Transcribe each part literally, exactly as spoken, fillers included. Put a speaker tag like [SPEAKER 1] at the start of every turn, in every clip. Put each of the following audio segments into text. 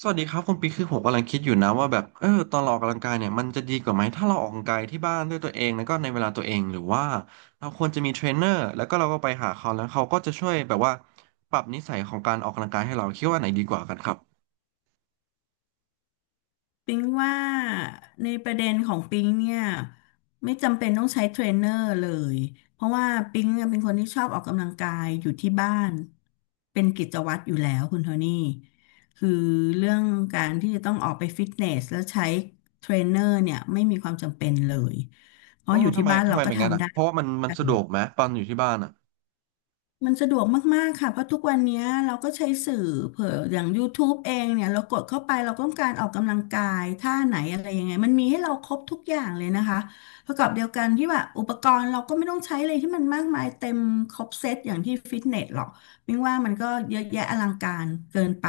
[SPEAKER 1] สวัสดีครับคุณปิ๊กคือผมกำลังคิดอยู่นะว่าแบบเออตอนเราออกกำลังกายเนี่ยมันจะดีกว่าไหมถ้าเราออกกำลังกายที่บ้านด้วยตัวเองแล้วก็ในเวลาตัวเองหรือว่าเราควรจะมีเทรนเนอร์แล้วก็เราก็ไปหาเขาแล้วเขาก็จะช่วยแบบว่าปรับนิสัยของการออกกำลังกายให้เราคิดว่าไหนดีกว่ากันครับ
[SPEAKER 2] ปิงว่าในประเด็นของปิงเนี่ยไม่จำเป็นต้องใช้เทรนเนอร์เลยเพราะว่าปิงเนี่ยเป็นคนที่ชอบออกกำลังกายอยู่ที่บ้านเป็นกิจวัตรอยู่แล้วคุณโทนี่คือเรื่องการที่จะต้องออกไปฟิตเนสแล้วใช้เทรนเนอร์เนี่ยไม่มีความจำเป็นเลยเพ
[SPEAKER 1] อ๋
[SPEAKER 2] ราะ
[SPEAKER 1] อ
[SPEAKER 2] อยู่
[SPEAKER 1] ทำ
[SPEAKER 2] ที่
[SPEAKER 1] ไม
[SPEAKER 2] บ้าน
[SPEAKER 1] ทำ
[SPEAKER 2] เรา
[SPEAKER 1] ไม
[SPEAKER 2] ก็
[SPEAKER 1] เป็นงั้น
[SPEAKER 2] ทำ
[SPEAKER 1] อ่ะ
[SPEAKER 2] ได้
[SPEAKER 1] เพราะว่ามันมันสะดวกไหมตอนอยู่ที่บ้านอ่ะ
[SPEAKER 2] มันสะดวกมากๆค่ะเพราะทุกวันเนี้ยเราก็ใช้สื่อเผื่ออย่าง YouTube เองเนี่ยเรากดเข้าไปเราต้องการออกกำลังกายท่าไหนอะไรยังไงมันมีให้เราครบทุกอย่างเลยนะคะประกอบเดียวกันที่ว่าอุปกรณ์เราก็ไม่ต้องใช้เลยที่มันมากมายเต็มครบเซตอย่างที่ฟิตเนสหรอกมิงว่ามันก็เยอะแยะอลังการเกินไป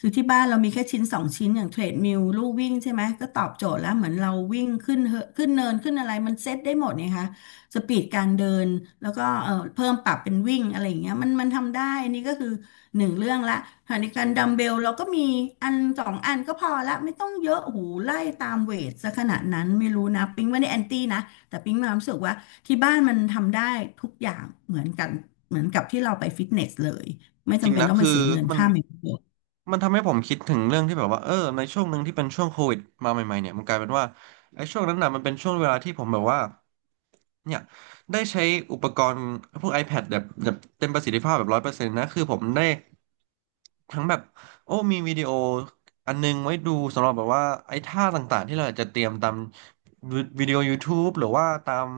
[SPEAKER 2] คือที่บ้านเรามีแค่ชิ้นสองชิ้นอย่างเทรดมิลลู่วิ่งใช่ไหมก็ตอบโจทย์แล้วเหมือนเราวิ่งขึ้นเหอะขึ้นเนินขึ้นอะไรมันเซตได้หมดนี่คะ สปีดการเดินแล้วก็เอ่อเพิ่มปรับเป็นวิ่งอะไรอย่างเงี้ยมันมันทำได้นี่ก็คือหนึ่งเรื่องละขณะเดียวกันดัมเบลเราก็มีอันสองอันก็พอละไม่ต้องเยอะโอ้โหูไล่ตามเวทซะขนาดนั้นไม่รู้นะปิ๊งไม่ได้แอนตี้นะแต่ปิ๊งมีความรู้สึกว่าที่บ้านมันทำได้ทุกอย่างเหมือนกันเหมือนกับที่เราไปฟิตเนสเลย
[SPEAKER 1] จ
[SPEAKER 2] ไม่
[SPEAKER 1] ริ
[SPEAKER 2] จำ
[SPEAKER 1] ง
[SPEAKER 2] เป็
[SPEAKER 1] ๆ
[SPEAKER 2] น
[SPEAKER 1] นะ
[SPEAKER 2] ต้องไป
[SPEAKER 1] คือ
[SPEAKER 2] เสียเงิน
[SPEAKER 1] มัน
[SPEAKER 2] ค่าเมมเบอร์
[SPEAKER 1] มันทำให้ผมคิดถึงเรื่องที่แบบว่าเออในช่วงหนึ่งที่เป็นช่วงโควิดมาใหม่ๆเนี่ยมันกลายเป็นว่าไอ้ช่วงนั้นน่ะมันเป็นช่วงเวลาที่ผมแบบว่า เนี่ยได้ใช้อุปกรณ์พวก ไอแพด แบบแบบเต็มประสิทธิภาพแบบร้อยเปอร์เซ็นต์นะคือผมได้ ทั้งแบบโอ้มีวิดีโออันนึงไว้ดูสำหรับแบบว่าไอ้ท่าต่างๆที่เราจจะเตรียมตามวิดีโอ YouTube หรือว่าตาม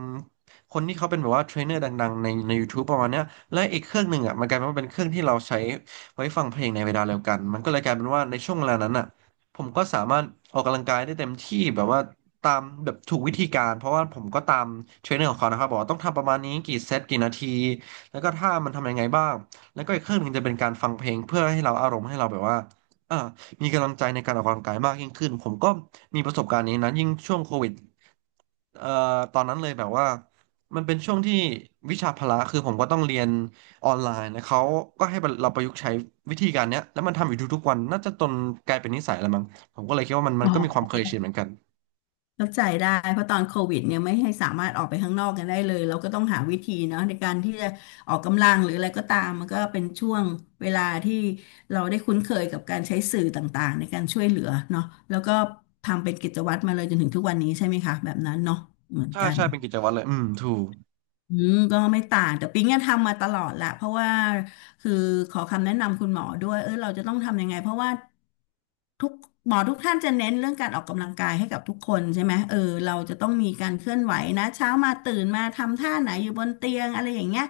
[SPEAKER 1] คนที่เขาเป็นแบบว่าเทรนเนอร์ดังๆในใน YouTube ประมาณเนี้ยและอีกเครื่องหนึ่งอ่ะมันกลายเป็นว่าเป็นเครื่องที่เราใช้ไว้ฟังเพลงในเวลาเดียวกันมันก็เลยกลายเป็นว่าในช่วงเวลานั้นอ่ะผมก็สามารถออกกำลังกายได้เต็มที่แบบว่าตามแบบถูกวิธีการเพราะว่าผมก็ตามเทรนเนอร์ของเขานะครับบอกว่าต้องทำประมาณนี้กี่เซตกี่นาทีแล้วก็ท่ามันทำยังไงบ้าง แล้วก็อีกเครื่องหนึ่งจะเป็นการฟังเพลงเพื่อให้เราอารมณ์ให้เราแบบว่าเอ่มีกำลังใจในการออกกำลังกายมากยิ่งขึ้นผมก็มีประสบการณ์นี้นะยิ่งช่วงโควิดเอ่อตอนนั้นเลยแบบว่ามันเป็นช่วงที่วิชาพละคือผมก็ต้องเรียนออนไลน์นะเขาก็ให้เราประยุกต์ใช้วิธีการเนี้ยแล้วมันทำอยู่ทุกๆวันน่าจะจนกลายเป็นนิสัยแล้วมั้งผมก็เลยคิดว่ามันมัน
[SPEAKER 2] อ๋อ
[SPEAKER 1] ก็มีความเคยชินเหมือนกัน
[SPEAKER 2] เข้าใจได้เพราะตอนโควิดเนี่ยไม่ให้สามารถออกไปข้างนอกกันได้เลยเราก็ต้องหาวิธีเนาะในการที่จะออกกำลังหรืออะไรก็ตามมันก็เป็นช่วงเวลาที่เราได้คุ้นเคยกับการใช้สื่อต่างๆในการช่วยเหลือเนาะแล้วก็ทำเป็นกิจวัตรมาเลยจนถึงทุกวันนี้ใช่ไหมคะแบบนั้นเนาะเหมือน
[SPEAKER 1] ใช่
[SPEAKER 2] กัน
[SPEAKER 1] ใช่เป็นกิจวัตรเลยอืมถูก
[SPEAKER 2] อืมก็ไม่ต่างแต่ปิ๊งอะทำมาตลอดแหละเพราะว่าคือขอคำแนะนำคุณหมอด้วยเออเราจะต้องทำยังไงเพราะว่าทุกหมอทุกท่านจะเน้นเรื่องการออกกำลังกายให้กับทุกคนใช่ไหมเออเราจะต้องมีการเคลื่อนไหวนะเช้ามาตื่นมาทำท่าไหนอยู่บนเตียงอะไรอย่างเงี้ย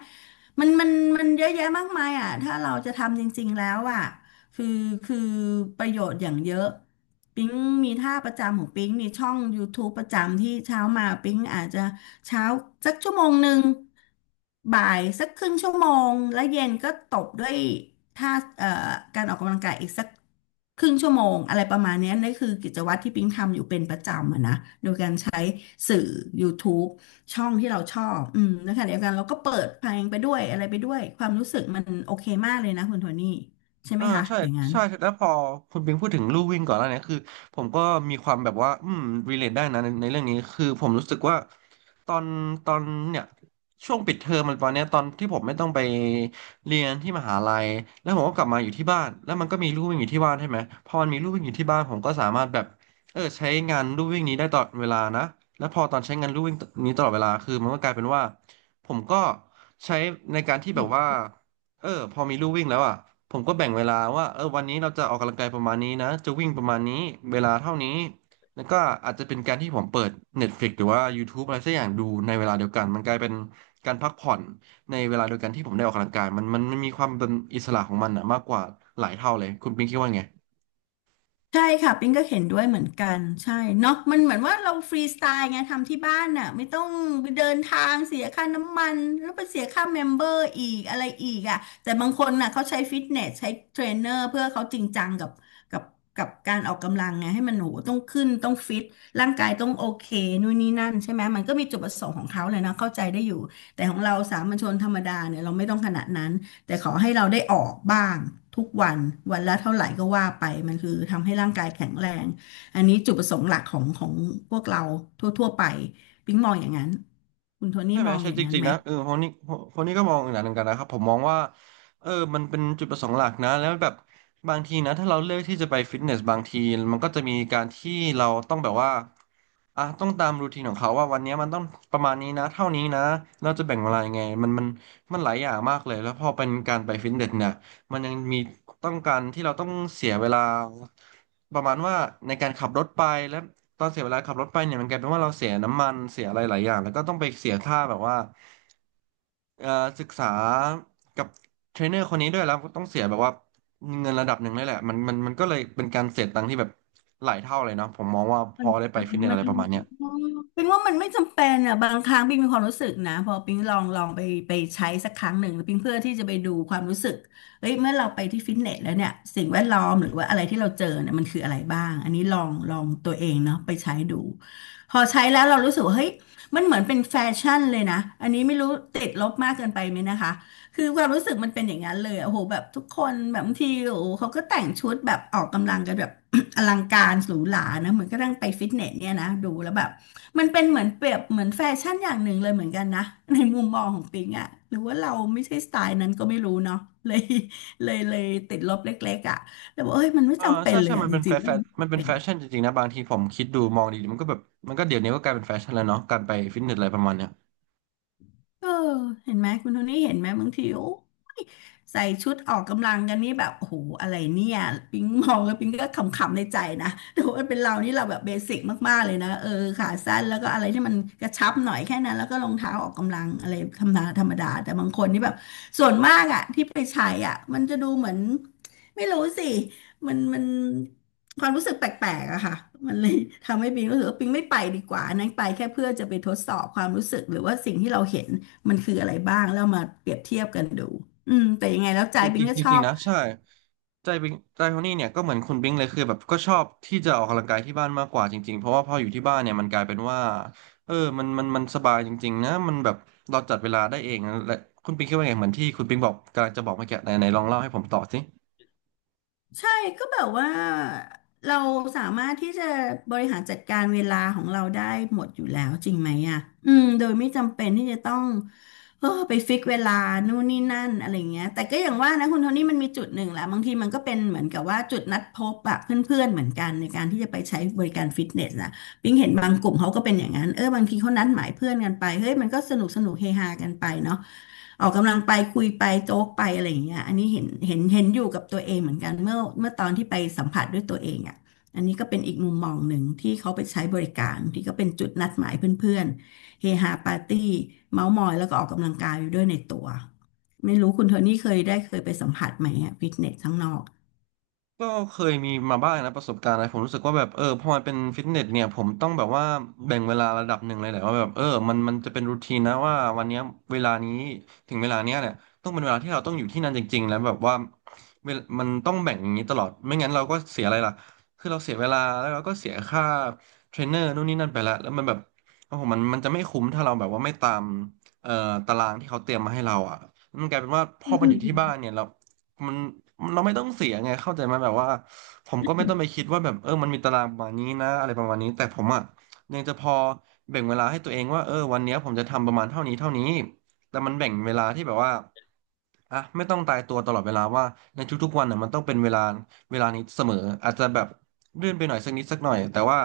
[SPEAKER 2] มันมันมันเยอะแยะมากมายอ่ะถ้าเราจะทำจริงๆแล้วอ่ะคือคือประโยชน์อย่างเยอะปิ๊งมีท่าประจำของปิ๊งมีช่อง YouTube ประจำที่เช้ามาปิ๊งอาจจะ เช้าสักชั่วโมงหนึ่ง บ่ายสักครึ่งชั่วโมง แล้วเย็นก็ตบด้วยท่าเอ่อการออกกำลังกายอีกสักครึ่งชั่วโมงอะไรประมาณเนี้ยนั่นคือกิจวัตรที่ปิ๊งทำอยู่เป็นประจำอะนะโดยการใช้สื่อ YouTube ช่องที่เราชอบอืมนะคะเดียวกันเราก็เปิดเพลงไปด้วยอะไรไปด้วยความรู้สึกมันโอเคมากเลยนะคุณโทนี่ใช่ไหม
[SPEAKER 1] อ่า
[SPEAKER 2] คะ
[SPEAKER 1] ใช่
[SPEAKER 2] อย่างนั้น
[SPEAKER 1] ใช่แล้วพอคุณปิงพูดถึงลู่วิ่งก่อนแล้วเนี่ยคือผมก็มีความแบบว่าอืมรีเลทได้นะในในเรื่องนี้คือผมรู้สึกว่าตอนตอนเนี่ยช่วงปิดเทอมมันตอนเนี้ยตอนที่ผมไม่ต้องไปเรียนที่มหาลัยแล้วผมก็กลับมาอยู่ที่บ้านแล้วมันก็มีลู่วิ่งอยู่ที่บ้านใช่ไหมพอมันมีลู่วิ่งอยู่ที่บ้านผมก็สามารถแบบเออใช้งานลู่วิ่งนี้ได้ตลอดเวลานะแล้วพอตอนใช้งานลู่วิ่งนี้ตลอดเวลาคือมันก็กลายเป็นว่าผมก็ใช้ในการที่แบบว่า เออพอมีลู่วิ่งแล้วอ่ะผมก็แบ่งเวลาว่าเออวันนี้เราจะออกกำลังกายประมาณนี้นะจะวิ่งประมาณนี้เวลาเท่านี้แล้วก็อาจจะเป็นการที่ผมเปิด เน็ตฟลิกซ์ หรือว่า ยูทูบ อะไรสักอย่างดูในเวลาเดียวกันมันกลายเป็นการพักผ่อนในเวลาเดียวกันที่ผมได้ออกกำลังกายมันมันมันมีความเป็นอิสระของมันอ่ะมากกว่าหลายเท่าเลยคุณปิ๊งคิดว่าไง
[SPEAKER 2] ใช่ค่ะปิ้งก็เห็นด้วยเหมือนกันใช่เนาะมันเหมือนว่าเราฟรีสไตล์ไงทำที่บ้านน่ะไม่ต้องไปเดินทางเสียค่าน้ำมันแล้วไปเสียค่าเมมเบอร์อีกอะไรอีกอ่ะแต่บางคนน่ะเขาใช้ฟิตเนสใช้เทรนเนอร์เพื่อเขาจริงจังกับกับกับการออกกำลังไงให้มันโหต้องขึ้นต้องฟิตร่างกายต้องโอเคนู่นนี่นั่นใช่ไหมมันก็มีจุดประสงค์ของเขาเลยนะเข้าใจได้อยู่แต่ของเราสามัญชนธรรมดาเนี่ยเราไม่ต้องขนาดนั้น แต่ขอให้เราได้ออกบ้างทุกวันวันละเท่าไหร่ก็ว่าไปมันคือทำให้ร่างกายแข็งแรงอันนี้จุดประสงค์หลักของของพวกเราทั่วๆไปปิ๊งมองอย่างนั้นคุณโทนี่
[SPEAKER 1] ใช่ไหม
[SPEAKER 2] มอง
[SPEAKER 1] ใช่
[SPEAKER 2] อย่าง
[SPEAKER 1] จ
[SPEAKER 2] นั้น
[SPEAKER 1] ริง
[SPEAKER 2] ไหม
[SPEAKER 1] ๆนะเออคนนี้คนนี้ก็มองอย่างนั้นเหมือนกันนะครับผมมองว่าเออมันเป็นจุดประสงค์หลักนะแล้วแบบบางทีนะถ้าเราเลือกที่จะไปฟิตเนสบางทีมันก็จะมีการที่เราต้องแบบว่าอ่ะต้องตามรูทีนของเขาว่าวันนี้มันต้องประมาณนี้นะเท่านี้นะเราจะแบ่งเวลายังไงมันมันมันหลายอย่างมากเลยแล้วพอเป็นการไปฟิตเนสเนี่ยมันยังมีต้องการที่เราต้องเสียเวลาประมาณว่าในการขับรถไปและ ตอนเสียเวลาขับรถไปเนี่ยมันกลายเป็นว่าเราเสียน้ำมันเสียอะไรหลายอย่างแล้วก็ต้องไปเสียค่าแบบว่าเอ่อศึกษากับเทรนเนอร์คนนี้ด้วยแล้วก็ต้องเสียแบบว่าเงินระดับหนึ่งเลยแหละมันมันมันก็เลยเป็นการเสียตังค์ที่แบบหลายเท่าเลยเนาะผมมองว่าพ
[SPEAKER 2] มั
[SPEAKER 1] อ
[SPEAKER 2] น
[SPEAKER 1] ได้ไป
[SPEAKER 2] มัน
[SPEAKER 1] ฟิตเนส
[SPEAKER 2] มั
[SPEAKER 1] อะ
[SPEAKER 2] น
[SPEAKER 1] ไรประมาณเนี้ย
[SPEAKER 2] เป็นว่ามันไม่จำเป็นอ่ะบางครั้งปิงมีความรู้สึกนะพอปิงลองลองไปไปใช้สักครั้งหนึ่งปิงเพื่อที่จะไปดูความรู้สึกเฮ้ยเมื่อเราไปที่ฟิตเนสแล้วเนี่ยสิ่งแวดล้อมหรือว่าอะไรที่เราเจอเนี่ยมันคืออะไรบ้างอันนี้ลองลองตัวเองเนาะไปใช้ดูพอใช้แล้วเรารู้สึกว่าเฮ้ยมันเหมือนเป็นแฟชั่นเลยนะอันนี้ไม่รู้ติดลบมากเกินไปไหมนะคะ คือความรู้สึกมันเป็นอย่างนั้นเลยอะโอ้โหแบบทุกคนแบบบางทีโอ้โหเขาก็แต่งชุดแบบออกกำลังกันแบบ อลังการหรูหรานะเหมือนก็ตั้งไปฟิตเนสเนี่ยนะดูแล้วแบบมันเป็นเหมือนเปรียบเหมือนแฟชั่นอย่างหนึ่งเลยเหมือนกันนะ ในมุมมองของปิงอะหรือว่าเราไม่ใช่สไตล์นั้นก็ไม่รู้เนาะ เลยเลยเลยติดลบเล็กๆอะแต่ว่าเอ้ยมันไม่
[SPEAKER 1] เออ
[SPEAKER 2] จำเป็
[SPEAKER 1] ใช่
[SPEAKER 2] นเล
[SPEAKER 1] ใช่
[SPEAKER 2] ยอะ
[SPEAKER 1] มัน
[SPEAKER 2] จ
[SPEAKER 1] เป็นแฟ
[SPEAKER 2] ริงๆแล้ว
[SPEAKER 1] ชั่น
[SPEAKER 2] มันไม่
[SPEAKER 1] มัน
[SPEAKER 2] จำ
[SPEAKER 1] เป็น
[SPEAKER 2] เป็น
[SPEAKER 1] แฟชั่นจริงๆนะบางทีผมคิดดูมองดีๆมันก็แบบมันก็เดี๋ยวนี้ก็กลายเป็นแฟชั่นแล้วเนาะการไปฟิตเนสอะไรประมาณเนี้ย
[SPEAKER 2] เออเห็นไหมคุณโทนี่เห็นไหมบางทีโอ้ ใส่ชุดออกกำลังกันนี่แบบโอ้โหอะไรเนี่ยปิงมองแล้วปิงก็ขำๆในใจนะแต่ว่าเป็นเรานี่เราแบบเบสิกมากๆเลยนะเออขาสั้นแล้วก็อะไรที่มันกระชับหน่อยแค่นั้นแล้วก็รองเท้าออกกำลังอะไรธรรมดาธรรมดาแต่บางคนนี่แบบส่วนมากอ่ะที่ไปใช้อ่ะมันจะดูเหมือนไม่รู้สิมันมันความรู้สึกแปลกๆอะค่ะมันเลยทำให้ปิงรู้สึกว่าปิงไม่ไปดีกว่าอันนั้นไปแค่เพื่อจะไปทดสอบความรู้สึกหรือว่าสิ่งที่เราเห็น มันคืออะไรบ้างแล้วมาเปรียบเทียบกันดูอืมแต่ยังไงแล้วใจ
[SPEAKER 1] จ
[SPEAKER 2] บิ
[SPEAKER 1] ริ
[SPEAKER 2] ง
[SPEAKER 1] ง
[SPEAKER 2] ก็
[SPEAKER 1] ๆจ
[SPEAKER 2] ช
[SPEAKER 1] ริ
[SPEAKER 2] อ
[SPEAKER 1] ง
[SPEAKER 2] บ
[SPEAKER 1] ๆนะใช่ใจบิงใจโทนี่เนี่ยก็เหมือนคุณบิงเลยคือแบบก็ชอบที่จะออกกำลังกายที่บ้านมากกว่าจริงๆเพราะว่าพออยู่ที่บ้านเนี่ยมันกลายเป็นว่าเออมันมันมันสบายจริงๆนะมันแบบเราจัดเวลาได้เองนะและคุณบิงคิดว่าไงเหมือนที่คุณบิงบอกกำลังจะบอกเมื่อกี้ไหนไหนลองเล่าให้ผมต่อสิ
[SPEAKER 2] ใช่ก็แบบว่าเราสามารถที่จะบริหารจัดการเวลาของเราได้หมดอยู่แล้วจริงไหมอ่ะอืมโดยไม่จำเป็นที่จะต้องเออไปฟิกเวลานู่นนี่นั่นอะไรเงี้ยแต่ก็อย่างว่านะคุณโทนี่มันมีจุดหนึ่งแหละบางทีมันก็เป็นเหมือนกับว่าจุดนัดพบอะเพื่อนๆเหมือนกันในการที่จะไปใช้บริการฟิตเนสนะปิงเห็นบางกลุ่มเขาก็เป็นอย่างนั้นเออบางทีเขานัดหมายเพื่อนกันไปเฮ้ยมันก็สนุกสนุกเฮฮากันไปเนาะ ออกกำลังไปคุยไปโจ๊กไปอะไรอย่างเงี้ยอันนี้เห็นเห็นเห็นอยู่กับตัวเองเหมือนกันเมื่อเมื่อตอนที่ไปสัมผัสด้วยตัวเองอ่ะอันนี้ก็เป็นอีกมุมมองหนึ่งที่เขาไปใช้บริการที่ก็เป็นจุดนัดหมายเพื่อนๆเฮฮาปาร์ตี้เมาท์มอยแล้วก็ออกกำลังกายอยู่ด้วยในตัวไม่รู้คุณโทนี่เคยได้เคยไปสัมผัสไหมอะฟิตเนสข้างนอก
[SPEAKER 1] ก็เคยมีมาบ้างนะประสบการณ์อะไรผมรู้สึกว่าแบบเออพอมันเป็นฟิตเนสเนี่ยผมต้องแบบว่าแบ่งเวลาระดับหนึ่งเลยแหละว่าแบบเออมันมันจะเป็นรูทีนนะว่าวันเนี้ยเวลานี้ถึงเวลาเนี้ยเนี่ยต้องเป็นเวลาที่เราต้องอยู่ที่นั่นจริงๆแล้วแบบว่าเวลมันต้องแบ่งอย่างนี้ตลอดไม่งั้นเราก็เสียอะไรล่ะคือเราเสียเวลาแล้วเราก็เสียค่าเทรนเนอร์นู่นนี่นั่นไปละแล้วมันแบบโอ้โหมันมันจะไม่คุ้มถ้าเราแบบว่าไม่ตามเอ่อตารางที่เขาเตรียมมาให้เราอ่ะมันกลายเป็นว่าพ
[SPEAKER 2] อื
[SPEAKER 1] อมันอ
[SPEAKER 2] ม
[SPEAKER 1] ยู่ที่บ้านเนี่ยเรา มันมันเราไม่ต้องเสียไงเข้าใจไหมแบบว่าผมก็ไม่ต้องไปคิดว่าแบบเออมันมีตารางประมาณนี้นะอะไรประมาณนี้แต่ผมอ่ะยังจะพอแบ่งเวลาให้ตัวเองว่าเออวันเนี้ยผมจะทำประมาณเท่านี้เท่านี้แต่มันแบ่งเวลาที่แบบว่าอ่ะไม่ต้องตายตัวตลอดเวลาว่าในทุกๆวันน่ะมันต้องเป็นเวลาเวลานี้เสมออาจจะแบบเลื่อนไปหน่อยสักนิดสักหน่อยแต่ว่า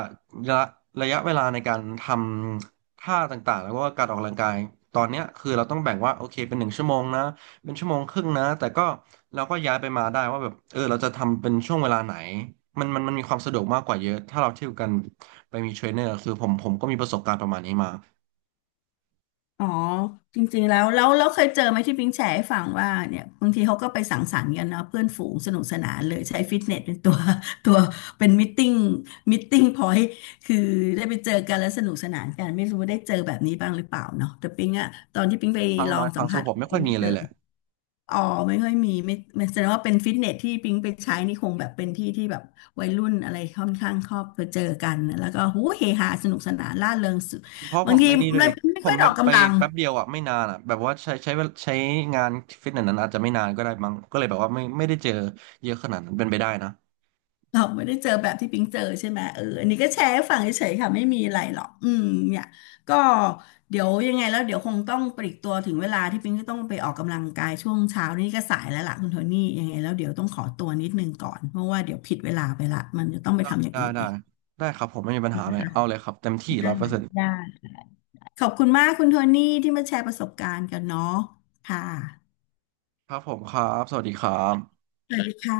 [SPEAKER 1] ระยะระยะเวลาในการทำท่าต่างๆแล้วก็การออกกำลังกายตอนเนี้ยคือเราต้องแบ่งว่าโอเคเป็นหนึ่งชั่วโมงนะ เป็นชั่วโมงครึ่งนะแต่ก็เราก็ย้ายไปมาได้ว่าแบบเออเราจะทำเป็นช่วงเวลาไหนมันมันมันมีความสะดวกมากกว่าเยอะถ้าเราเที่ยวกันไปมีเทรนเนอร์คือผมผมก็มีประสบการณ์ประมาณนี้มา
[SPEAKER 2] อ๋อจริงๆแล้วแล้วแล้วเคยเจอไหมที่ปิงแชร์ให้ฟังว่าเนี่ยบางทีเขาก็ไปสังสรรค์กันเนาะเพื่อนฝูงสนุกสนานเลยใช้ฟิตเนสเป็นตัว ตัวเป็นมิทติ้งมิทติ้งพอยต์คือได้ไปเจอกันแล้วสนุกสนานกันไม่รู้ว่าได้เจอแบบนี้บ้างหรือเปล่าเนาะแต่ปิงอะตอนที่ปิงไป
[SPEAKER 1] ครั้ง
[SPEAKER 2] ลอ
[SPEAKER 1] น้อ
[SPEAKER 2] ง
[SPEAKER 1] ยค
[SPEAKER 2] สั
[SPEAKER 1] รั้
[SPEAKER 2] ม
[SPEAKER 1] งสำห
[SPEAKER 2] ผั
[SPEAKER 1] รั
[SPEAKER 2] ส
[SPEAKER 1] บผมไม่ค่
[SPEAKER 2] ปิ
[SPEAKER 1] อ
[SPEAKER 2] ง
[SPEAKER 1] ยมี
[SPEAKER 2] ไม่เจ
[SPEAKER 1] เล
[SPEAKER 2] อ
[SPEAKER 1] ยแหละ
[SPEAKER 2] อ๋อไม่ค่อยมีไม่ไม่แสดงว่าเป็นฟิตเนสที่ปิงไปใช้นี่คงแบบเป็นที่ที่แบบวัยรุ่นอะไรค่อนข้างชอบไปเจอกันแล้วก็หูเฮฮาสนุกสนานร่าเริงสุด
[SPEAKER 1] เพราะผ
[SPEAKER 2] บาง
[SPEAKER 1] ม
[SPEAKER 2] ที
[SPEAKER 1] ไม่นี่ด้วย
[SPEAKER 2] ไมั
[SPEAKER 1] ดิ
[SPEAKER 2] ไม่
[SPEAKER 1] ผ
[SPEAKER 2] ค่
[SPEAKER 1] ม
[SPEAKER 2] อย
[SPEAKER 1] แบ
[SPEAKER 2] ออ
[SPEAKER 1] บ
[SPEAKER 2] ก
[SPEAKER 1] ไป
[SPEAKER 2] กำลัง
[SPEAKER 1] แป๊บเดียวอ่ะไม่นานอ่ะแบบว่าใช้ใช้เวลาใช้งานฟิตเนสนั้นอาจจะไม่นานก็ได้มั้งก็เลยแบบว่าไม่ไม่ได้เจอเยอะขนาดนั้นเป็นไปได้นะ
[SPEAKER 2] เราไม่ได้เจอแบบที่ปิงเจอใช่ไหมเอออันนี้ก็แชร์ให้ฟังเฉยๆค่ะไม่มีอะไรหรอกอืมเนี่ยก็เดี๋ยวยังไงแล้วเดี๋ยวคงต้องปลีกตัวถึงเวลาที่ปิงก็ต้องไปออกกำลังกายช่วงเช้านี่ก็สายแล้วล่ะคุณโทนี่ยังไงแล้วเดี๋ยวต้องขอตัวนิดนึงก่อนเพราะว่าเดี๋ยวผิดเวลาไปละมันจะต้องไปทำอย่าง
[SPEAKER 1] ได้
[SPEAKER 2] อื่น
[SPEAKER 1] ได้
[SPEAKER 2] อีก
[SPEAKER 1] ได้ครับผมไม่มีปัญหาเลยเอาเลยครับเต็มที่ร้
[SPEAKER 2] ได้
[SPEAKER 1] อยเปอร์เซ็นต์
[SPEAKER 2] ได้ขอบคุณมากคุณโทนี่ที่มาแชร์ประสบการณ์กันเนาะค่ะ
[SPEAKER 1] ครับผมครับสวัสดีครับ
[SPEAKER 2] สวัสดีค่ะ